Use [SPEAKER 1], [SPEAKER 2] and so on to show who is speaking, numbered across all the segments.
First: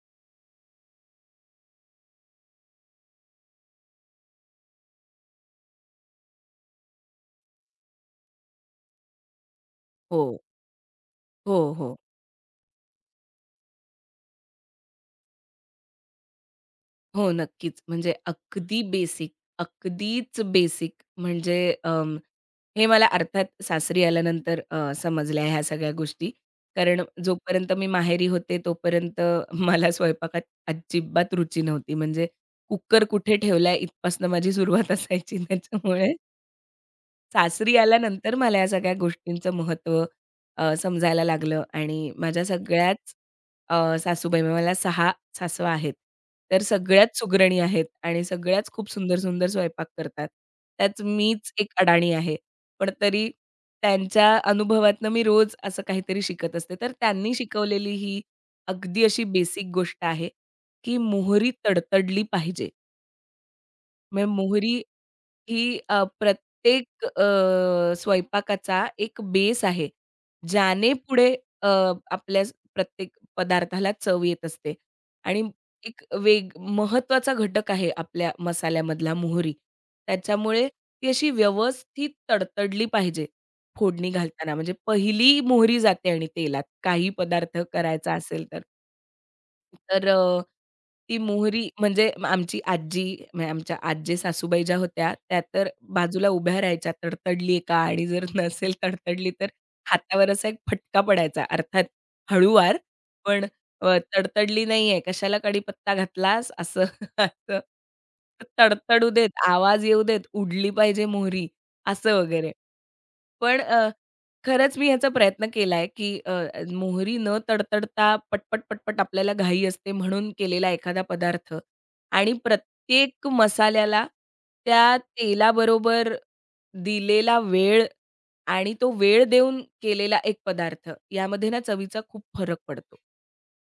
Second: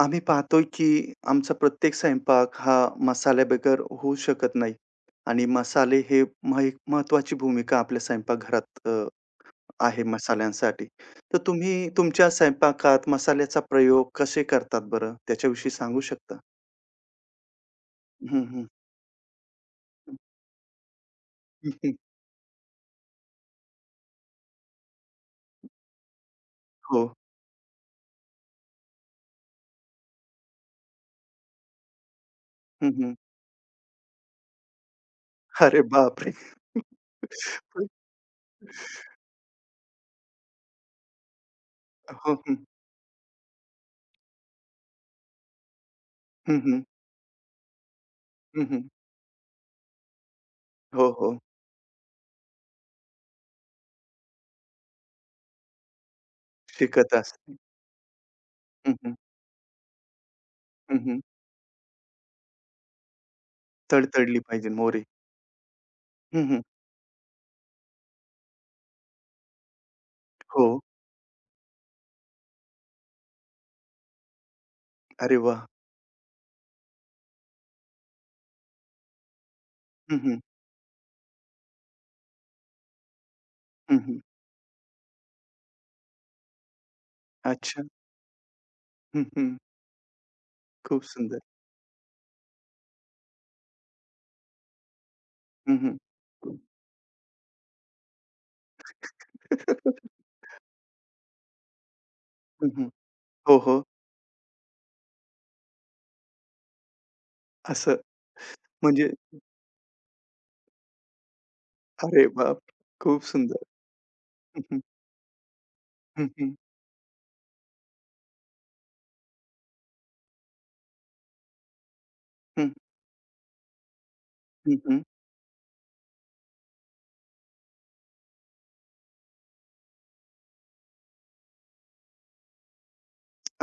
[SPEAKER 1] आम्ही पाहतोय की आमचा प्रत्येक स्वयंपाक हा मसाल्याबगैर होऊ शकत नाही आणि मसाले हे एक महत्वाची भूमिका आपल्या स्वयंपाकघरात आहे
[SPEAKER 2] हो,
[SPEAKER 1] मसाल्यांसाठी. तर
[SPEAKER 2] हो,
[SPEAKER 1] तुम्ही
[SPEAKER 2] हो.
[SPEAKER 1] तुमच्या स्वयंपाकात मसाल्याचा प्रयोग कसे करतात बरं? त्याच्याविषयी सांगू शकता?
[SPEAKER 2] हो, नक्कीच. म्हणजे
[SPEAKER 1] हं, हं.
[SPEAKER 2] अगदी बेसिक, अगदीच बेसिक म्हणजे
[SPEAKER 1] हं,
[SPEAKER 2] अं, हे मला अर्थात सासरी आल्यानंतर समजल्या ह्या सगळ्या गोष्टी. कारण
[SPEAKER 1] हो.
[SPEAKER 2] जोपर्यंत मी माहेरी होते तोपर्यंत मला स्वयंपाकात अजिबात रुची नव्हती. म्हणजे
[SPEAKER 1] हं,
[SPEAKER 2] कुकर
[SPEAKER 1] हं.
[SPEAKER 2] कुठे ठेवलाय इथपासनं माझी सुरुवात असायची
[SPEAKER 1] अरे
[SPEAKER 2] त्याच्यामुळे
[SPEAKER 1] बापरे!
[SPEAKER 2] सासरी आल्यानंतर मला या सगळ्या गोष्टींचं महत्त्व समजायला लागलं आणि
[SPEAKER 1] हो,
[SPEAKER 2] माझ्या
[SPEAKER 1] हं.
[SPEAKER 2] सगळ्याच सासूबाई म्हणजे मला 6 सासवा आहेत.
[SPEAKER 1] हं,
[SPEAKER 2] तर
[SPEAKER 1] हं.
[SPEAKER 2] सगळ्याच सुगरणी आहेत आणि सगळ्याच
[SPEAKER 1] हं,
[SPEAKER 2] खूप सुंदर-सुंदर स्वयंपाक करतात. त्यात
[SPEAKER 1] हो, हो.
[SPEAKER 2] मीच एक अडाणी आहे. पण तरी त्यांच्या अनुभवातनं मी रोज असं काहीतरी शिकत असते. तर
[SPEAKER 1] शिकत
[SPEAKER 2] त्यांनी
[SPEAKER 1] असते.
[SPEAKER 2] शिकवलेली ही
[SPEAKER 1] हं,
[SPEAKER 2] अगदी
[SPEAKER 1] हं.
[SPEAKER 2] अशी बेसिक गोष्ट आहे, की
[SPEAKER 1] हं, हं.
[SPEAKER 2] मोहरी तडतडली पाहिजे. म्हणजे
[SPEAKER 1] तडतडली पाहिजे
[SPEAKER 2] मोहरी
[SPEAKER 1] मोहरी.
[SPEAKER 2] ही
[SPEAKER 1] हं, हं.
[SPEAKER 2] प्रत्येक स्वयंपाकाचा एक बेस आहे.
[SPEAKER 1] हो.
[SPEAKER 2] ज्याने पुढे अ, आपल्या प्रत्येक पदार्थाला चव येत असते
[SPEAKER 1] अरे
[SPEAKER 2] आणि
[SPEAKER 1] वाह!
[SPEAKER 2] एक वेग महत्वाचा घटक आहे आपल्या मसाल्यामधला मोहरी.
[SPEAKER 1] हं, हं.
[SPEAKER 2] त्याच्यामुळे ती अशी व्यवस्थित तडतडली पाहिजे फोडणी
[SPEAKER 1] हं,
[SPEAKER 2] घालताना. म्हणजे पहिली मोहरी जाते आणि तेलात काही पदार्थ
[SPEAKER 1] अच्छा.
[SPEAKER 2] करायचा असेल तर.
[SPEAKER 1] हं, हं.
[SPEAKER 2] तर
[SPEAKER 1] खूप
[SPEAKER 2] ती
[SPEAKER 1] सुंदर.
[SPEAKER 2] मोहरी म्हणजे आमची आजी म्हणजे आमच्या आजी सासूबाई ज्या होत्या, त्या तर
[SPEAKER 1] हं, हं.
[SPEAKER 2] बाजूला उभ्या राहायच्या, तडतडलीये का? आणि जर नसेल तडतडली तर हातावर असा एक फटका पडायचा. अर्थात
[SPEAKER 1] हं,
[SPEAKER 2] हळूवार,
[SPEAKER 1] हं.
[SPEAKER 2] पण
[SPEAKER 1] हो, हो.
[SPEAKER 2] तडतडली नाहीये, कशाला कढीपत्ता घातलास? असं असं.
[SPEAKER 1] असं
[SPEAKER 2] तडतडू
[SPEAKER 1] म्हणजे
[SPEAKER 2] देत, आवाज येऊ देत, उडली पाहिजे मोहरी, असं
[SPEAKER 1] अरे
[SPEAKER 2] वगैरे.
[SPEAKER 1] बाप! खूप
[SPEAKER 2] पण
[SPEAKER 1] सुंदर. हं,
[SPEAKER 2] खरंच
[SPEAKER 1] हं.
[SPEAKER 2] मी ह्याचा प्रयत्न केलाय, की
[SPEAKER 1] हं, हं.
[SPEAKER 2] मोहरी न तडतडता पटपट, पटपट आपल्याला घाई असते म्हणून केलेला एखादा पदार्थ आणि
[SPEAKER 1] हं,
[SPEAKER 2] प्रत्येक मसाल्याला
[SPEAKER 1] हं,
[SPEAKER 2] त्या
[SPEAKER 1] हं.
[SPEAKER 2] तेलाबरोबर दिलेला वेळ आणि तो वेळ देऊन केलेला एक पदार्थ यामध्ये ना चवीचा खूप फरक पडतो.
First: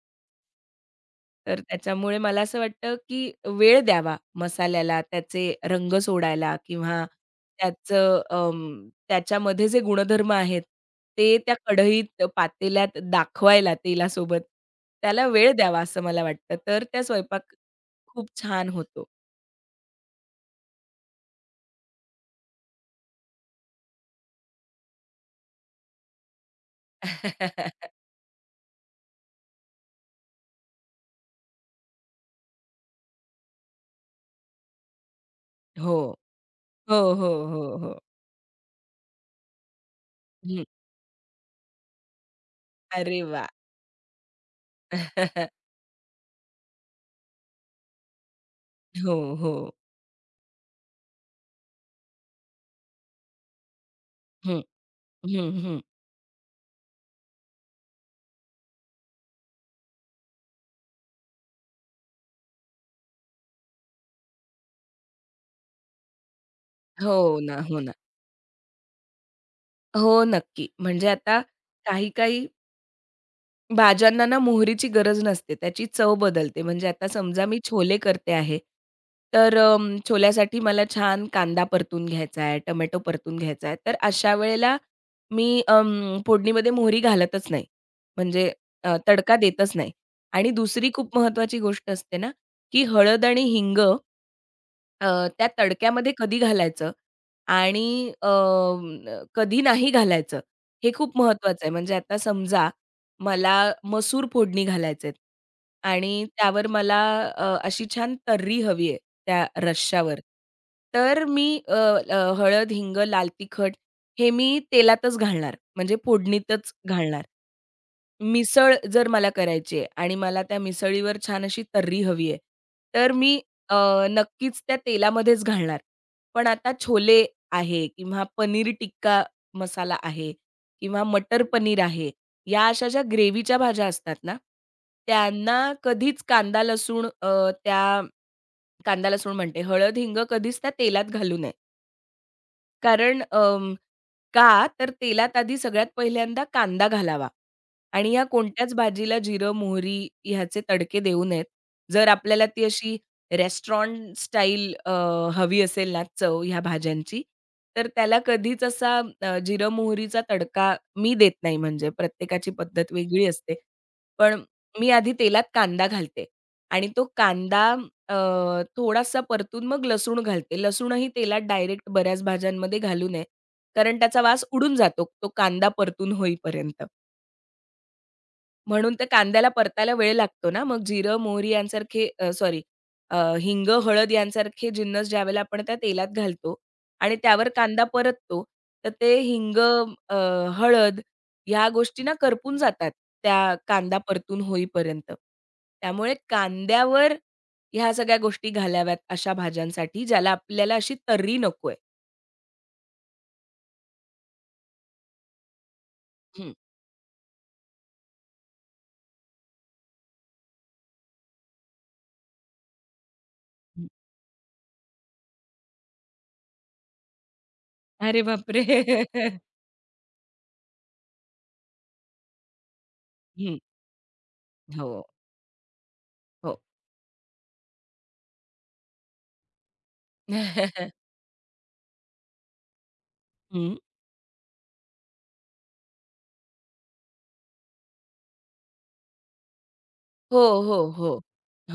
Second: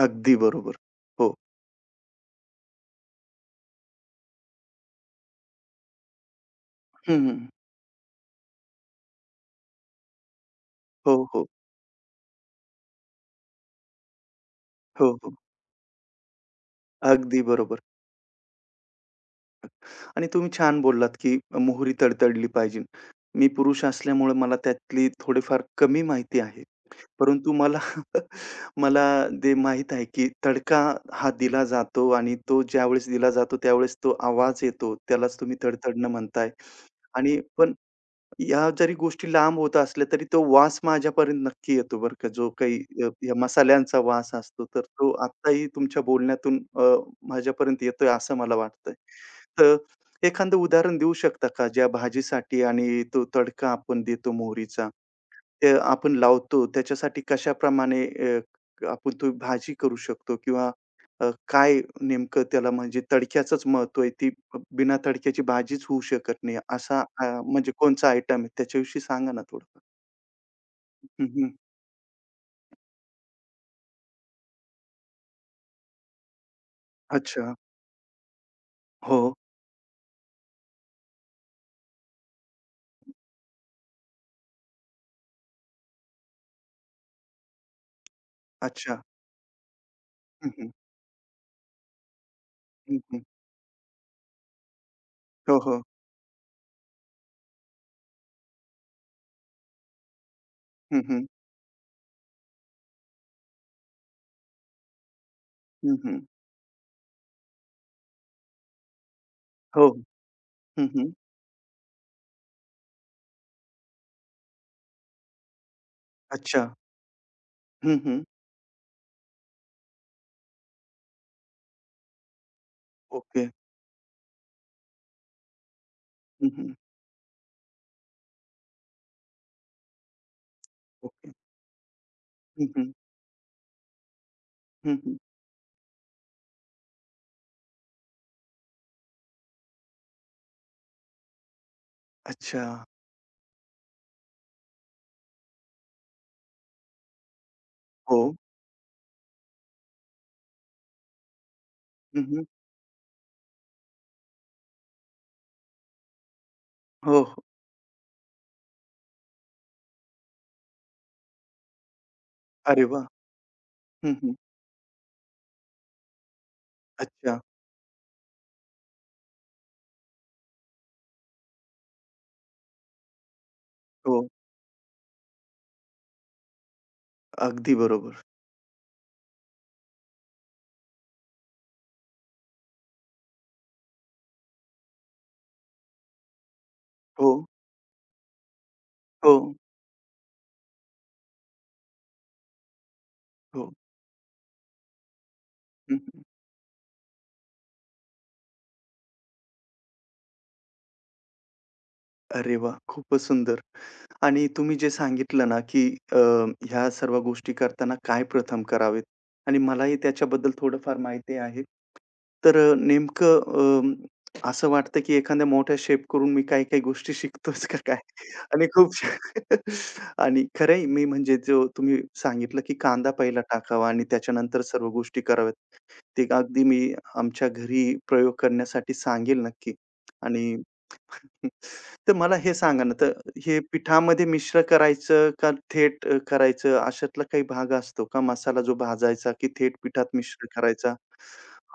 [SPEAKER 1] अगदी बरोबर. हो.
[SPEAKER 2] तर त्याच्यामुळे मला असं वाटतं, की वेळ द्यावा मसाल्याला, त्याचे रंग सोडायला किंवा
[SPEAKER 1] हं, हं.
[SPEAKER 2] त्याचं त्याच्यामध्ये जे गुणधर्म आहेत,
[SPEAKER 1] हो,
[SPEAKER 2] ते
[SPEAKER 1] हो.
[SPEAKER 2] त्या कढईत, पातेल्यात दाखवायला तेलासोबत,
[SPEAKER 1] हो,
[SPEAKER 2] त्याला
[SPEAKER 1] हो.
[SPEAKER 2] वेळ द्यावा असं मला वाटतं. तर त्या
[SPEAKER 1] अगदी
[SPEAKER 2] स्वयंपाक
[SPEAKER 1] बरोबर.
[SPEAKER 2] खूप छान होतो.
[SPEAKER 1] आणि तुम्ही छान बोललात, की मोहरी तडतडली पाहिजे. मी पुरुष असल्यामुळे मला त्यातली थोडीफार कमी माहिती आहे. परंतु मला मला ते माहीत आहे, की तडका हा दिला जातो आणि तो ज्यावेळेस दिला जातो, त्यावेळेस तो आवाज येतो. त्यालाच तुम्ही
[SPEAKER 2] हो.
[SPEAKER 1] तडतडणं म्हणताय
[SPEAKER 2] हो, हो,
[SPEAKER 1] आणि
[SPEAKER 2] हो,
[SPEAKER 1] पण
[SPEAKER 2] हो.
[SPEAKER 1] या जरी गोष्टी लांब होत असल्या, तरी तो
[SPEAKER 2] हं.
[SPEAKER 1] वास माझ्यापर्यंत नक्की येतो बरं का, जो काही
[SPEAKER 2] अरे
[SPEAKER 1] या
[SPEAKER 2] वाह!
[SPEAKER 1] मसाल्यांचा वास असतो. तर तो आत्ताही तुमच्या बोलण्यातून माझ्यापर्यंत येतोय असं मला वाटतंय.
[SPEAKER 2] हो, हो.
[SPEAKER 1] तर एखादं उदाहरण देऊ शकता का, ज्या भाजीसाठी आणि तो तडका आपण देतो
[SPEAKER 2] हं,
[SPEAKER 1] मोहरीचा?
[SPEAKER 2] हं,
[SPEAKER 1] ते
[SPEAKER 2] हं.
[SPEAKER 1] आपण लावतो त्याच्यासाठी कशाप्रमाणे आपण ती भाजी करू शकतो किंवा काय नेमकं त्याला म्हणजे तडक्याचंच महत्त्व आहे. ती बिना तडक्याची भाजीच होऊ शकत नाही. असा
[SPEAKER 2] हो ना,
[SPEAKER 1] म्हणजे
[SPEAKER 2] हो ना.
[SPEAKER 1] कोणचा आयटम आहे त्याच्याविषयी सांगा ना थोडं?
[SPEAKER 2] हो, नक्की. म्हणजे
[SPEAKER 1] हं,
[SPEAKER 2] आता
[SPEAKER 1] हं.
[SPEAKER 2] काही-काही भाज्यांना ना मोहरीची गरज नसते. त्याची चव बदलते. म्हणजे आता समजा
[SPEAKER 1] अच्छा.
[SPEAKER 2] मी छोले करते आहे,
[SPEAKER 1] हो.
[SPEAKER 2] तर छोल्यासाठी मला छान कांदा परतून घ्यायचा आहे, टोमॅटो परतून घ्यायचा आहे. तर अशा वेळेला मी फोडणीमध्ये मोहरी घालतच नाही. म्हणजे
[SPEAKER 1] अच्छा.
[SPEAKER 2] तडका देतच नाही.
[SPEAKER 1] हं,
[SPEAKER 2] आणि
[SPEAKER 1] हं.
[SPEAKER 2] दुसरी खूप महत्वाची गोष्ट असते ना, की
[SPEAKER 1] हं, हं.
[SPEAKER 2] हळद आणि हिंग त्या
[SPEAKER 1] हो, हो.
[SPEAKER 2] तडक्यामध्ये कधी घालायचं आणि कधी नाही घालायचं, हे
[SPEAKER 1] हं,
[SPEAKER 2] खूप
[SPEAKER 1] हं.
[SPEAKER 2] महत्वाचं आहे. म्हणजे आता समजा मला मसूर फोडणी घालायचेत
[SPEAKER 1] हं, हं.
[SPEAKER 2] आणि त्यावर मला अशी छान तर्री हवी आहे त्या
[SPEAKER 1] हो.
[SPEAKER 2] रश्श्यावर.
[SPEAKER 1] हं, हं.
[SPEAKER 2] तर मी हळद, हिंग, लाल तिखट हे मी तेलातच घालणार, म्हणजे
[SPEAKER 1] अच्छा.
[SPEAKER 2] फोडणीतच घालणार.
[SPEAKER 1] हं, हं.
[SPEAKER 2] मिसळ जर मला करायची आहे आणि मला त्या मिसळीवर छान अशी तर्री हवी आहे, तर मी
[SPEAKER 1] ओके.
[SPEAKER 2] नक्कीच त्या तेलामध्येच घालणार. पण
[SPEAKER 1] हं,
[SPEAKER 2] आता
[SPEAKER 1] हं.
[SPEAKER 2] छोले आहे किंवा पनीर टिक्का मसाला आहे किंवा
[SPEAKER 1] ओके.
[SPEAKER 2] मटर पनीर आहे,
[SPEAKER 1] हं,
[SPEAKER 2] या अशा
[SPEAKER 1] हं.
[SPEAKER 2] ज्या ग्रेव्हीच्या भाज्या असतात ना,
[SPEAKER 1] हं, हं.
[SPEAKER 2] त्यांना कधीच कांदा लसूण त्या कांदा लसूण म्हणते, हळद, हिंग कधीच त्या तेलात घालू नये.
[SPEAKER 1] अच्छा.
[SPEAKER 2] कारण का तर तेलात आधी सगळ्यात पहिल्यांदा कांदा घालावा आणि
[SPEAKER 1] हो.
[SPEAKER 2] या कोणत्याच भाजीला जिरं, मोहरी ह्याचे तडके देऊ नयेत. जर
[SPEAKER 1] हं, हं.
[SPEAKER 2] आपल्याला ती अशी रेस्टॉरंट स्टाईल हवी असेल ना चव ह्या
[SPEAKER 1] हो,
[SPEAKER 2] भाज्यांची,
[SPEAKER 1] हो.
[SPEAKER 2] तर त्याला कधीच असा जिरं, मोहरीचा तडका मी देत नाही म्हणजे प्रत्येकाची
[SPEAKER 1] अरे
[SPEAKER 2] पद्धत
[SPEAKER 1] वाह!
[SPEAKER 2] वेगळी असते.
[SPEAKER 1] हं, हं.
[SPEAKER 2] पण मी आधी तेलात कांदा घालते आणि तो
[SPEAKER 1] अच्छा.
[SPEAKER 2] कांदा अ, थोडासा परतून मग लसूण घालते. लसूणही तेलात डायरेक्ट बऱ्याच भाज्यांमध्ये घालू नये, कारण त्याचा
[SPEAKER 1] हो.
[SPEAKER 2] वास उडून जातो, तो कांदा परतून होईपर्यंत.
[SPEAKER 1] अगदी बरोबर.
[SPEAKER 2] म्हणून तर कांद्याला परतायला वेळ लागतो ना, मग जिरं, मोहरी यांसारखे सॉरी हिंग, हळद यांसारखे जिन्नस ज्यावेळेला आपण त्या तेलात घालतो आणि
[SPEAKER 1] हो,
[SPEAKER 2] त्यावर कांदा परततो, तर ते
[SPEAKER 1] हो,
[SPEAKER 2] हिंग, अ, हळद ह्या गोष्टी ना करपून जातात, त्या
[SPEAKER 1] हो.
[SPEAKER 2] कांदा परतून होईपर्यंत.
[SPEAKER 1] हं,
[SPEAKER 2] त्यामुळे
[SPEAKER 1] हं.
[SPEAKER 2] कांद्यावर ह्या सगळ्या गोष्टी घालाव्यात अशा भाज्यांसाठी, ज्याला आपल्याला अशी तर्री नकोय.
[SPEAKER 1] अरे वाह! खूपच सुंदर. आणि तुम्ही जे सांगितलं ना, की अ,
[SPEAKER 2] हं.
[SPEAKER 1] ह्या सर्व गोष्टी करताना काय प्रथम करावेत आणि मलाही त्याच्याबद्दल थोडंफार माहिती आहे. तर नेमकं
[SPEAKER 2] हं.
[SPEAKER 1] असं वाटतं, की एखाद्या मोठ्या शेफकडून मी काही-काही गोष्टी शिकतोच का काय?
[SPEAKER 2] अरे बापरे!
[SPEAKER 1] आणि खूप आणि खरंय मी म्हणजे जो तुम्ही सांगितलं, की कांदा पहिला
[SPEAKER 2] हं.
[SPEAKER 1] टाकावा आणि त्याच्यानंतर सर्व
[SPEAKER 2] हो,
[SPEAKER 1] गोष्टी कराव्या. ते
[SPEAKER 2] हो.
[SPEAKER 1] अगदी मी आमच्या घरी प्रयोग करण्यासाठी सांगेल नक्की आणि तर मला हे सांगा ना, तर हे
[SPEAKER 2] हं.
[SPEAKER 1] पिठामध्ये मिश्र करायचं का थेट करायचं अशातला काही भाग असतो का? मसाला जो भाजायचा की थेट पिठात
[SPEAKER 2] हो,
[SPEAKER 1] मिश्र
[SPEAKER 2] हो,
[SPEAKER 1] करायचा?
[SPEAKER 2] हो.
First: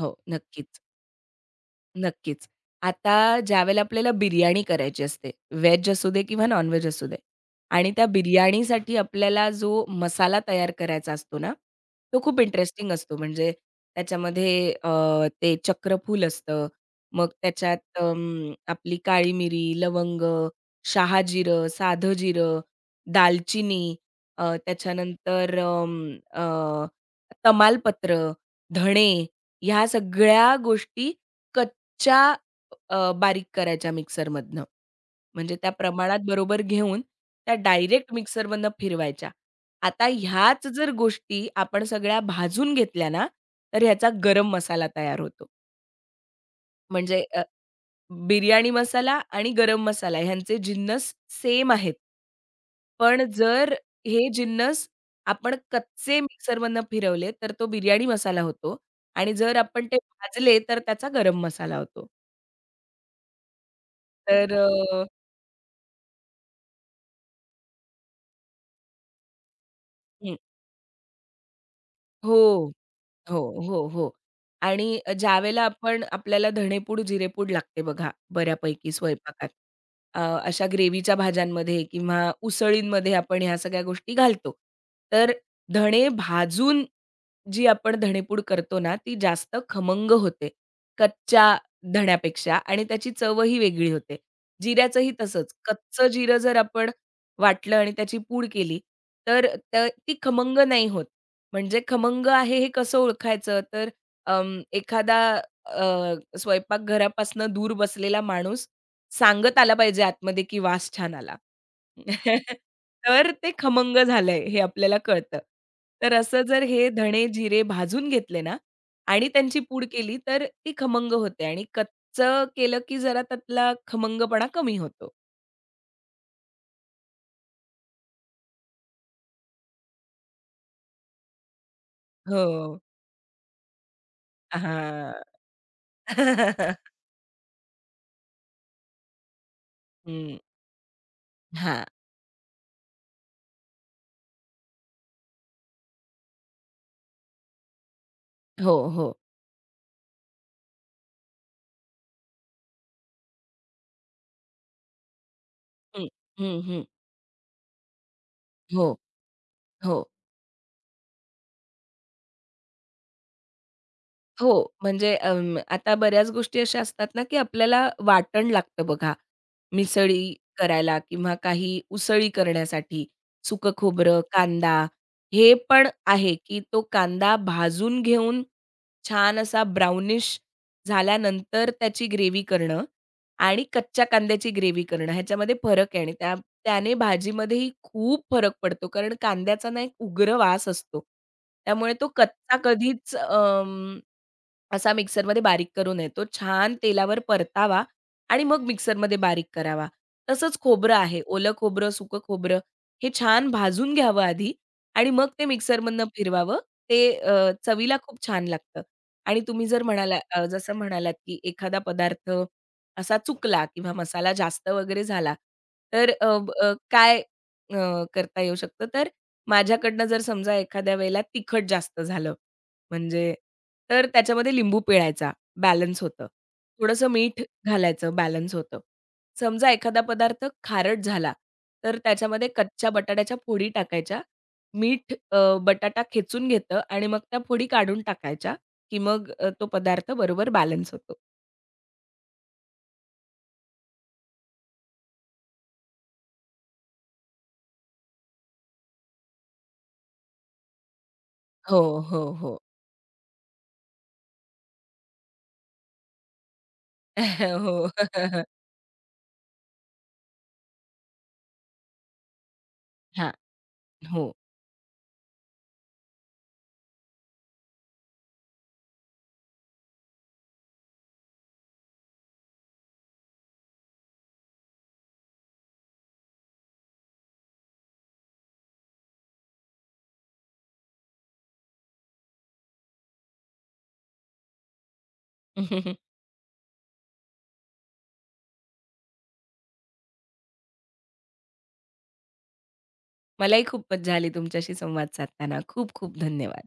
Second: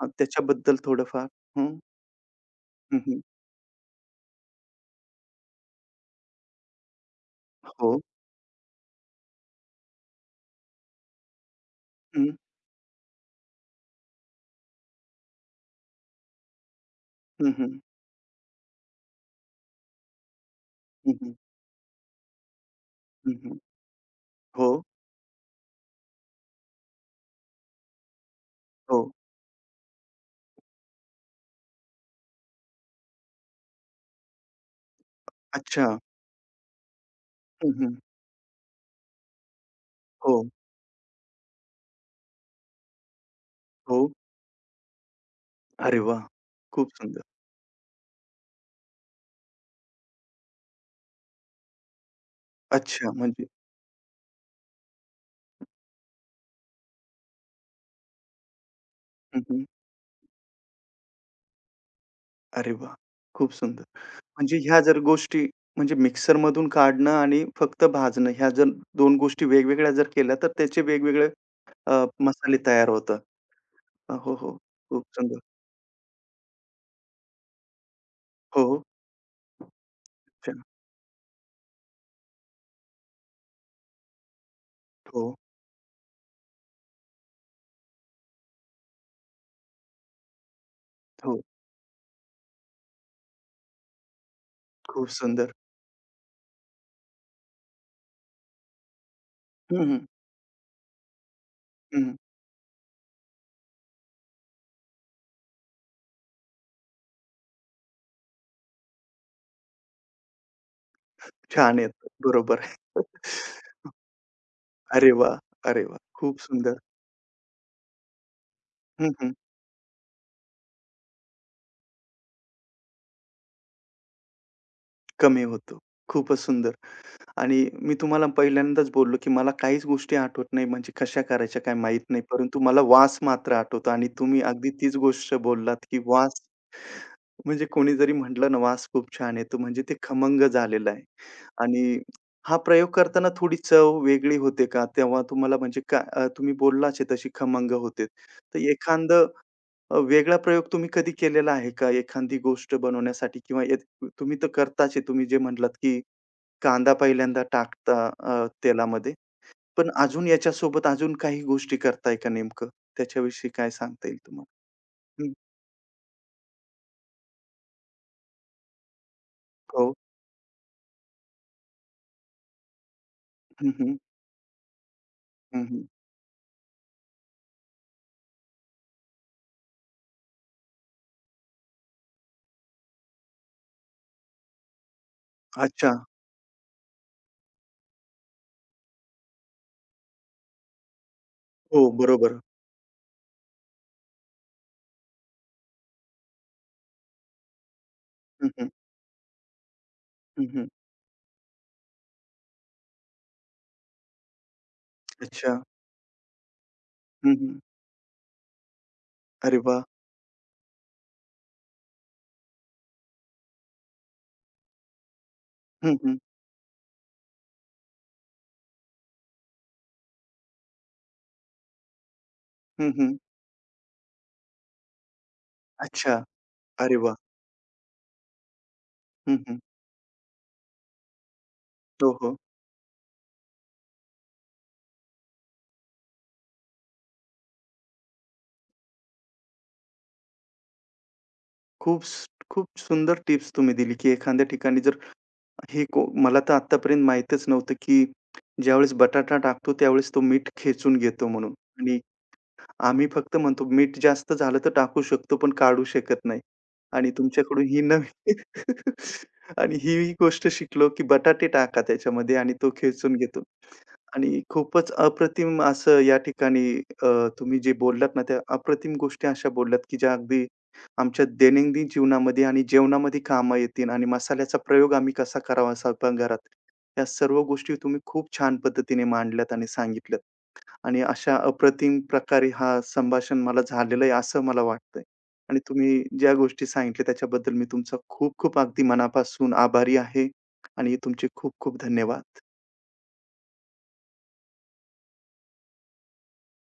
[SPEAKER 1] हां, त्याच्याबद्दल
[SPEAKER 2] नक्कीच.
[SPEAKER 1] थोडंफार? हं,
[SPEAKER 2] नक्कीच.
[SPEAKER 1] हं,
[SPEAKER 2] आता
[SPEAKER 1] हं.
[SPEAKER 2] ज्यावेळेला आपल्याला बिर्याणी करायची असते, व्हेज असू दे किंवा नॉन-व्हेज असू दे आणि
[SPEAKER 1] हो.
[SPEAKER 2] त्या बिर्याणीसाठी आपल्याला जो मसाला तयार करायचा असतो ना, तो
[SPEAKER 1] हं,
[SPEAKER 2] खूप इंटरेस्टिंग असतो. म्हणजे त्याच्यामध्ये ते चक्रफूल असतं, मग
[SPEAKER 1] हं, हं.
[SPEAKER 2] त्याच्यात आपली काळी मिरी, लवंग,
[SPEAKER 1] हं, हं.
[SPEAKER 2] शहाजिरं, साधं जिरं,
[SPEAKER 1] हं, हं.
[SPEAKER 2] दालचिनी,
[SPEAKER 1] हो,
[SPEAKER 2] त्याच्यानंतर तमालपत्र,
[SPEAKER 1] हो.
[SPEAKER 2] धणे ह्या सगळ्या गोष्टी च्या बारीक करायच्या मिक्सरमधनं. म्हणजे त्या
[SPEAKER 1] अच्छा.
[SPEAKER 2] प्रमाणात बरोबर घेऊन त्या
[SPEAKER 1] हं, हं.
[SPEAKER 2] डायरेक्ट मिक्सरमधनं फिरवायच्या. आता
[SPEAKER 1] हो,
[SPEAKER 2] ह्याच जर गोष्टी आपण सगळ्या भाजून घेतल्या ना, तर
[SPEAKER 1] हो.
[SPEAKER 2] ह्याचा गरम मसाला तयार होतो.
[SPEAKER 1] अरे वाह! खूप सुंदर.
[SPEAKER 2] म्हणजे बिर्याणी मसाला आणि गरम मसाला ह्यांचे जिन्नस सेम आहेत.
[SPEAKER 1] अच्छा
[SPEAKER 2] पण
[SPEAKER 1] म्हणजे
[SPEAKER 2] जर हे जिन्नस आपण कच्चे मिक्सरमधनं फिरवले, तर तो बिर्याणी मसाला होतो आणि
[SPEAKER 1] हं,
[SPEAKER 2] जर
[SPEAKER 1] हं.
[SPEAKER 2] आपण ते भाजले, तर त्याचा गरम मसाला होतो.
[SPEAKER 1] अरे वाह! खूप सुंदर. म्हणजे ह्या जर
[SPEAKER 2] तर
[SPEAKER 1] गोष्टी म्हणजे मिक्सरमधून काढणं आणि फक्त भाजणं ह्या जर 2 गोष्टी वेगवेगळ्या जर केल्या,
[SPEAKER 2] हं.
[SPEAKER 1] तर त्याचे वेगवेगळे मसाले
[SPEAKER 2] हो,
[SPEAKER 1] तयार होतात.
[SPEAKER 2] हो, हो, हो.
[SPEAKER 1] हो, हो.
[SPEAKER 2] आणि
[SPEAKER 1] खूप सुंदर.
[SPEAKER 2] ज्यावेळेला आपण आपल्याला धणेपूड, जिरेपूड लागते बघा
[SPEAKER 1] हो, हो.
[SPEAKER 2] बऱ्यापैकी स्वयंपाकात. अ,
[SPEAKER 1] छान.
[SPEAKER 2] अशा ग्रेव्हीच्या भाज्यांमध्ये किंवा उसळींमध्ये आपण ह्या सगळ्या गोष्टी घालतो.
[SPEAKER 1] हो,
[SPEAKER 2] तर धणे भाजून जी आपण धणेपूड करतो ना, ती जास्त खमंग होते
[SPEAKER 1] हो.
[SPEAKER 2] कच्च्या धण्यापेक्षा आणि त्याची चवही वेगळी होते.
[SPEAKER 1] खूप
[SPEAKER 2] जिऱ्याचंही
[SPEAKER 1] सुंदर.
[SPEAKER 2] तसंच. कच्चं जिरं जर आपण वाटलं आणि त्याची पूड केली, तर
[SPEAKER 1] हं, हं.
[SPEAKER 2] ती खमंग नाही होत. म्हणजे
[SPEAKER 1] हं,
[SPEAKER 2] खमंग आहे हे कसं ओळखायचं? तर एखादा अ, स्वयंपाकघरापासनं दूर बसलेला माणूस सांगत आला पाहिजे आतमध्ये, की वास छान आला.
[SPEAKER 1] छान येतं. बरोबर.
[SPEAKER 2] तर ते खमंग झालंय हे आपल्याला
[SPEAKER 1] अरे वाह!
[SPEAKER 2] कळतं.
[SPEAKER 1] अरे वाह!
[SPEAKER 2] तर
[SPEAKER 1] खूप
[SPEAKER 2] असं जर
[SPEAKER 1] सुंदर.
[SPEAKER 2] हे धणे, जिरे भाजून घेतले ना
[SPEAKER 1] हं,
[SPEAKER 2] आणि
[SPEAKER 1] हं.
[SPEAKER 2] त्यांची पूड केली तर ती खमंग होते आणि कच्चं केलं की जरा त्यातला खमंगपणा कमी होतो.
[SPEAKER 1] कमी होतो. खूपच सुंदर. आणि मी तुम्हाला पहिल्यांदाच बोललो, की मला काहीच गोष्टी आठवत नाही, म्हणजे कशा करायच्या काय माहीत नाही. परंतु मला
[SPEAKER 2] हो.
[SPEAKER 1] वास मात्र आठवतो आणि तुम्ही अगदी तीच
[SPEAKER 2] हां.
[SPEAKER 1] गोष्ट बोललात, की वास म्हणजे कोणी जरी म्हटलं ना, वास खूप छान येतो, म्हणजे ते
[SPEAKER 2] हं.
[SPEAKER 1] खमंग झालेलं आहे.
[SPEAKER 2] हां.
[SPEAKER 1] आणि हा प्रयोग करताना थोडी चव वेगळी होते का? तेव्हा तुम्हाला म्हणजे का तुम्ही बोललाच आहे तशी खमंग होते. तर
[SPEAKER 2] हो, हो.
[SPEAKER 1] एखादं वेगळा प्रयोग तुम्ही कधी केलेला आहे का? एखादी गोष्ट बनवण्यासाठी किंवा एक तुम्ही तर करताच आहे. तुम्ही जे म्हटलात, की
[SPEAKER 2] हं. हं, हं.
[SPEAKER 1] कांदा पहिल्यांदा टाकता
[SPEAKER 2] हो,
[SPEAKER 1] तेलामध्ये. पण
[SPEAKER 2] हो.
[SPEAKER 1] अजून याच्यासोबत अजून काही गोष्टी करताय का नेमकं? त्याच्याविषयी काय सांगता येईल तुम्हाला?
[SPEAKER 2] हो, म्हणजे
[SPEAKER 1] हं.
[SPEAKER 2] आता बऱ्याच गोष्टी अशा असतात ना, की आपल्याला वाटण लागतं बघा.
[SPEAKER 1] हो.
[SPEAKER 2] मिसळी करायला किंवा काही उसळी करण्यासाठी
[SPEAKER 1] हं,
[SPEAKER 2] सुकं
[SPEAKER 1] हं.
[SPEAKER 2] खोबरं, कांदा हे
[SPEAKER 1] हं, हं.
[SPEAKER 2] पण आहे, की तो कांदा भाजून घेऊन छान असा ब्राउनिश झाल्यानंतर त्याची ग्रेव्ही करणं आणि कच्च्या कांद्याची ग्रेव्ही करणं ह्याच्यामध्ये
[SPEAKER 1] अच्छा.
[SPEAKER 2] फरक आहे आणि त्याने भाजीमध्येही खूप फरक पडतो. कारण कांद्याचा ना एक उग्र वास असतो.
[SPEAKER 1] हो,
[SPEAKER 2] त्यामुळे तो
[SPEAKER 1] बरोबर.
[SPEAKER 2] कच्चा कधीच असा मिक्सरमध्ये बारीक करून येतो. छान तेलावर परतावा आणि
[SPEAKER 1] हं,
[SPEAKER 2] मग
[SPEAKER 1] हं.
[SPEAKER 2] मिक्सरमध्ये बारीक करावा.
[SPEAKER 1] हं,
[SPEAKER 2] तसंच
[SPEAKER 1] हं.
[SPEAKER 2] खोबरं आहे. ओलं खोबरं, सुकं खोबरं हे छान भाजून घ्यावं आधी आणि मग ते
[SPEAKER 1] अच्छा.
[SPEAKER 2] मिक्सरमधनं फिरवावं. ते
[SPEAKER 1] हं, हं.
[SPEAKER 2] चवीला खूप छान लागतं. आणि
[SPEAKER 1] अरे
[SPEAKER 2] तुम्ही
[SPEAKER 1] वाह!
[SPEAKER 2] जर म्हणाला जसं म्हणालात, की एखादा पदार्थ असा चुकला किंवा मसाला जास्त वगैरे झाला,
[SPEAKER 1] हं,
[SPEAKER 2] तर
[SPEAKER 1] हं.
[SPEAKER 2] काय करता येऊ शकतं? तर माझ्याकडनं जर समजा एखाद्या वेळेला तिखट जास्त झालं
[SPEAKER 1] हं, हं.
[SPEAKER 2] म्हणजे तर त्याच्यामध्ये लिंबू पिळायचा, बॅलन्स
[SPEAKER 1] अच्छा.
[SPEAKER 2] होतं.
[SPEAKER 1] अरे
[SPEAKER 2] थोडंसं
[SPEAKER 1] वाह!
[SPEAKER 2] मीठ घालायचं, बॅलन्स होतं.
[SPEAKER 1] हं, हं.
[SPEAKER 2] समजा एखादा पदार्थ खारट झाला, तर
[SPEAKER 1] हो, हो.
[SPEAKER 2] त्याच्यामध्ये कच्च्या बटाट्याच्या फोडी टाकायच्या. मीठ बटाटा खेचून घेतं आणि मग त्या फोडी काढून टाकायच्या, की मग तो पदार्थ बरोबर बॅलन्स होतो.
[SPEAKER 1] खूप स खूप सुंदर टिप्स तुम्ही दिली, की एखाद्या ठिकाणी जर हे को मला तर आत्तापर्यंत माहीतच नव्हतं, की ज्यावेळेस बटाटा टाकतो, त्यावेळेस तो मीठ खेचून घेतो म्हणून
[SPEAKER 2] हो,
[SPEAKER 1] आणि
[SPEAKER 2] हो, हो.
[SPEAKER 1] आम्ही फक्त म्हणतो, "मीठ जास्त झालं तर टाकू शकतो, पण काढू शकत नाही." आणि तुमच्याकडून ही
[SPEAKER 2] हो.
[SPEAKER 1] नवीन आणि ही गोष्ट शिकलो, की बटाटे टाका त्याच्यामध्ये आणि तो खेचून
[SPEAKER 2] हां,
[SPEAKER 1] घेतो.
[SPEAKER 2] हो.
[SPEAKER 1] आणि खूपच अप्रतिम असं या ठिकाणी तुम्ही जे बोललात ना, त्या अप्रतिम गोष्टी अशा बोलल्यात, की ज्या अगदी आमच्या दैनंदिन जीवनामध्ये आणि जेवणामध्ये कामं येतील आणि मसाल्याचा प्रयोग आम्ही कसा करावा स्वयंपाकघरात. या सर्व गोष्टी तुम्ही खूप छान पद्धतीने मांडल्यात आणि सांगितल्यात आणि अशा अप्रतिम प्रकारे हा संभाषण मला झालेलं आहे, असं मला वाटतंय. आणि तुम्ही ज्या गोष्टी सांगितल्या त्याच्याबद्दल मी तुमचा खूप-खूप अगदी मनापासून आभारी आहे आणि तुमचे खूप-खूप धन्यवाद.
[SPEAKER 2] मलाही खूप मज्जा आली तुमच्याशी संवाद साधताना. खूप खूप धन्यवाद.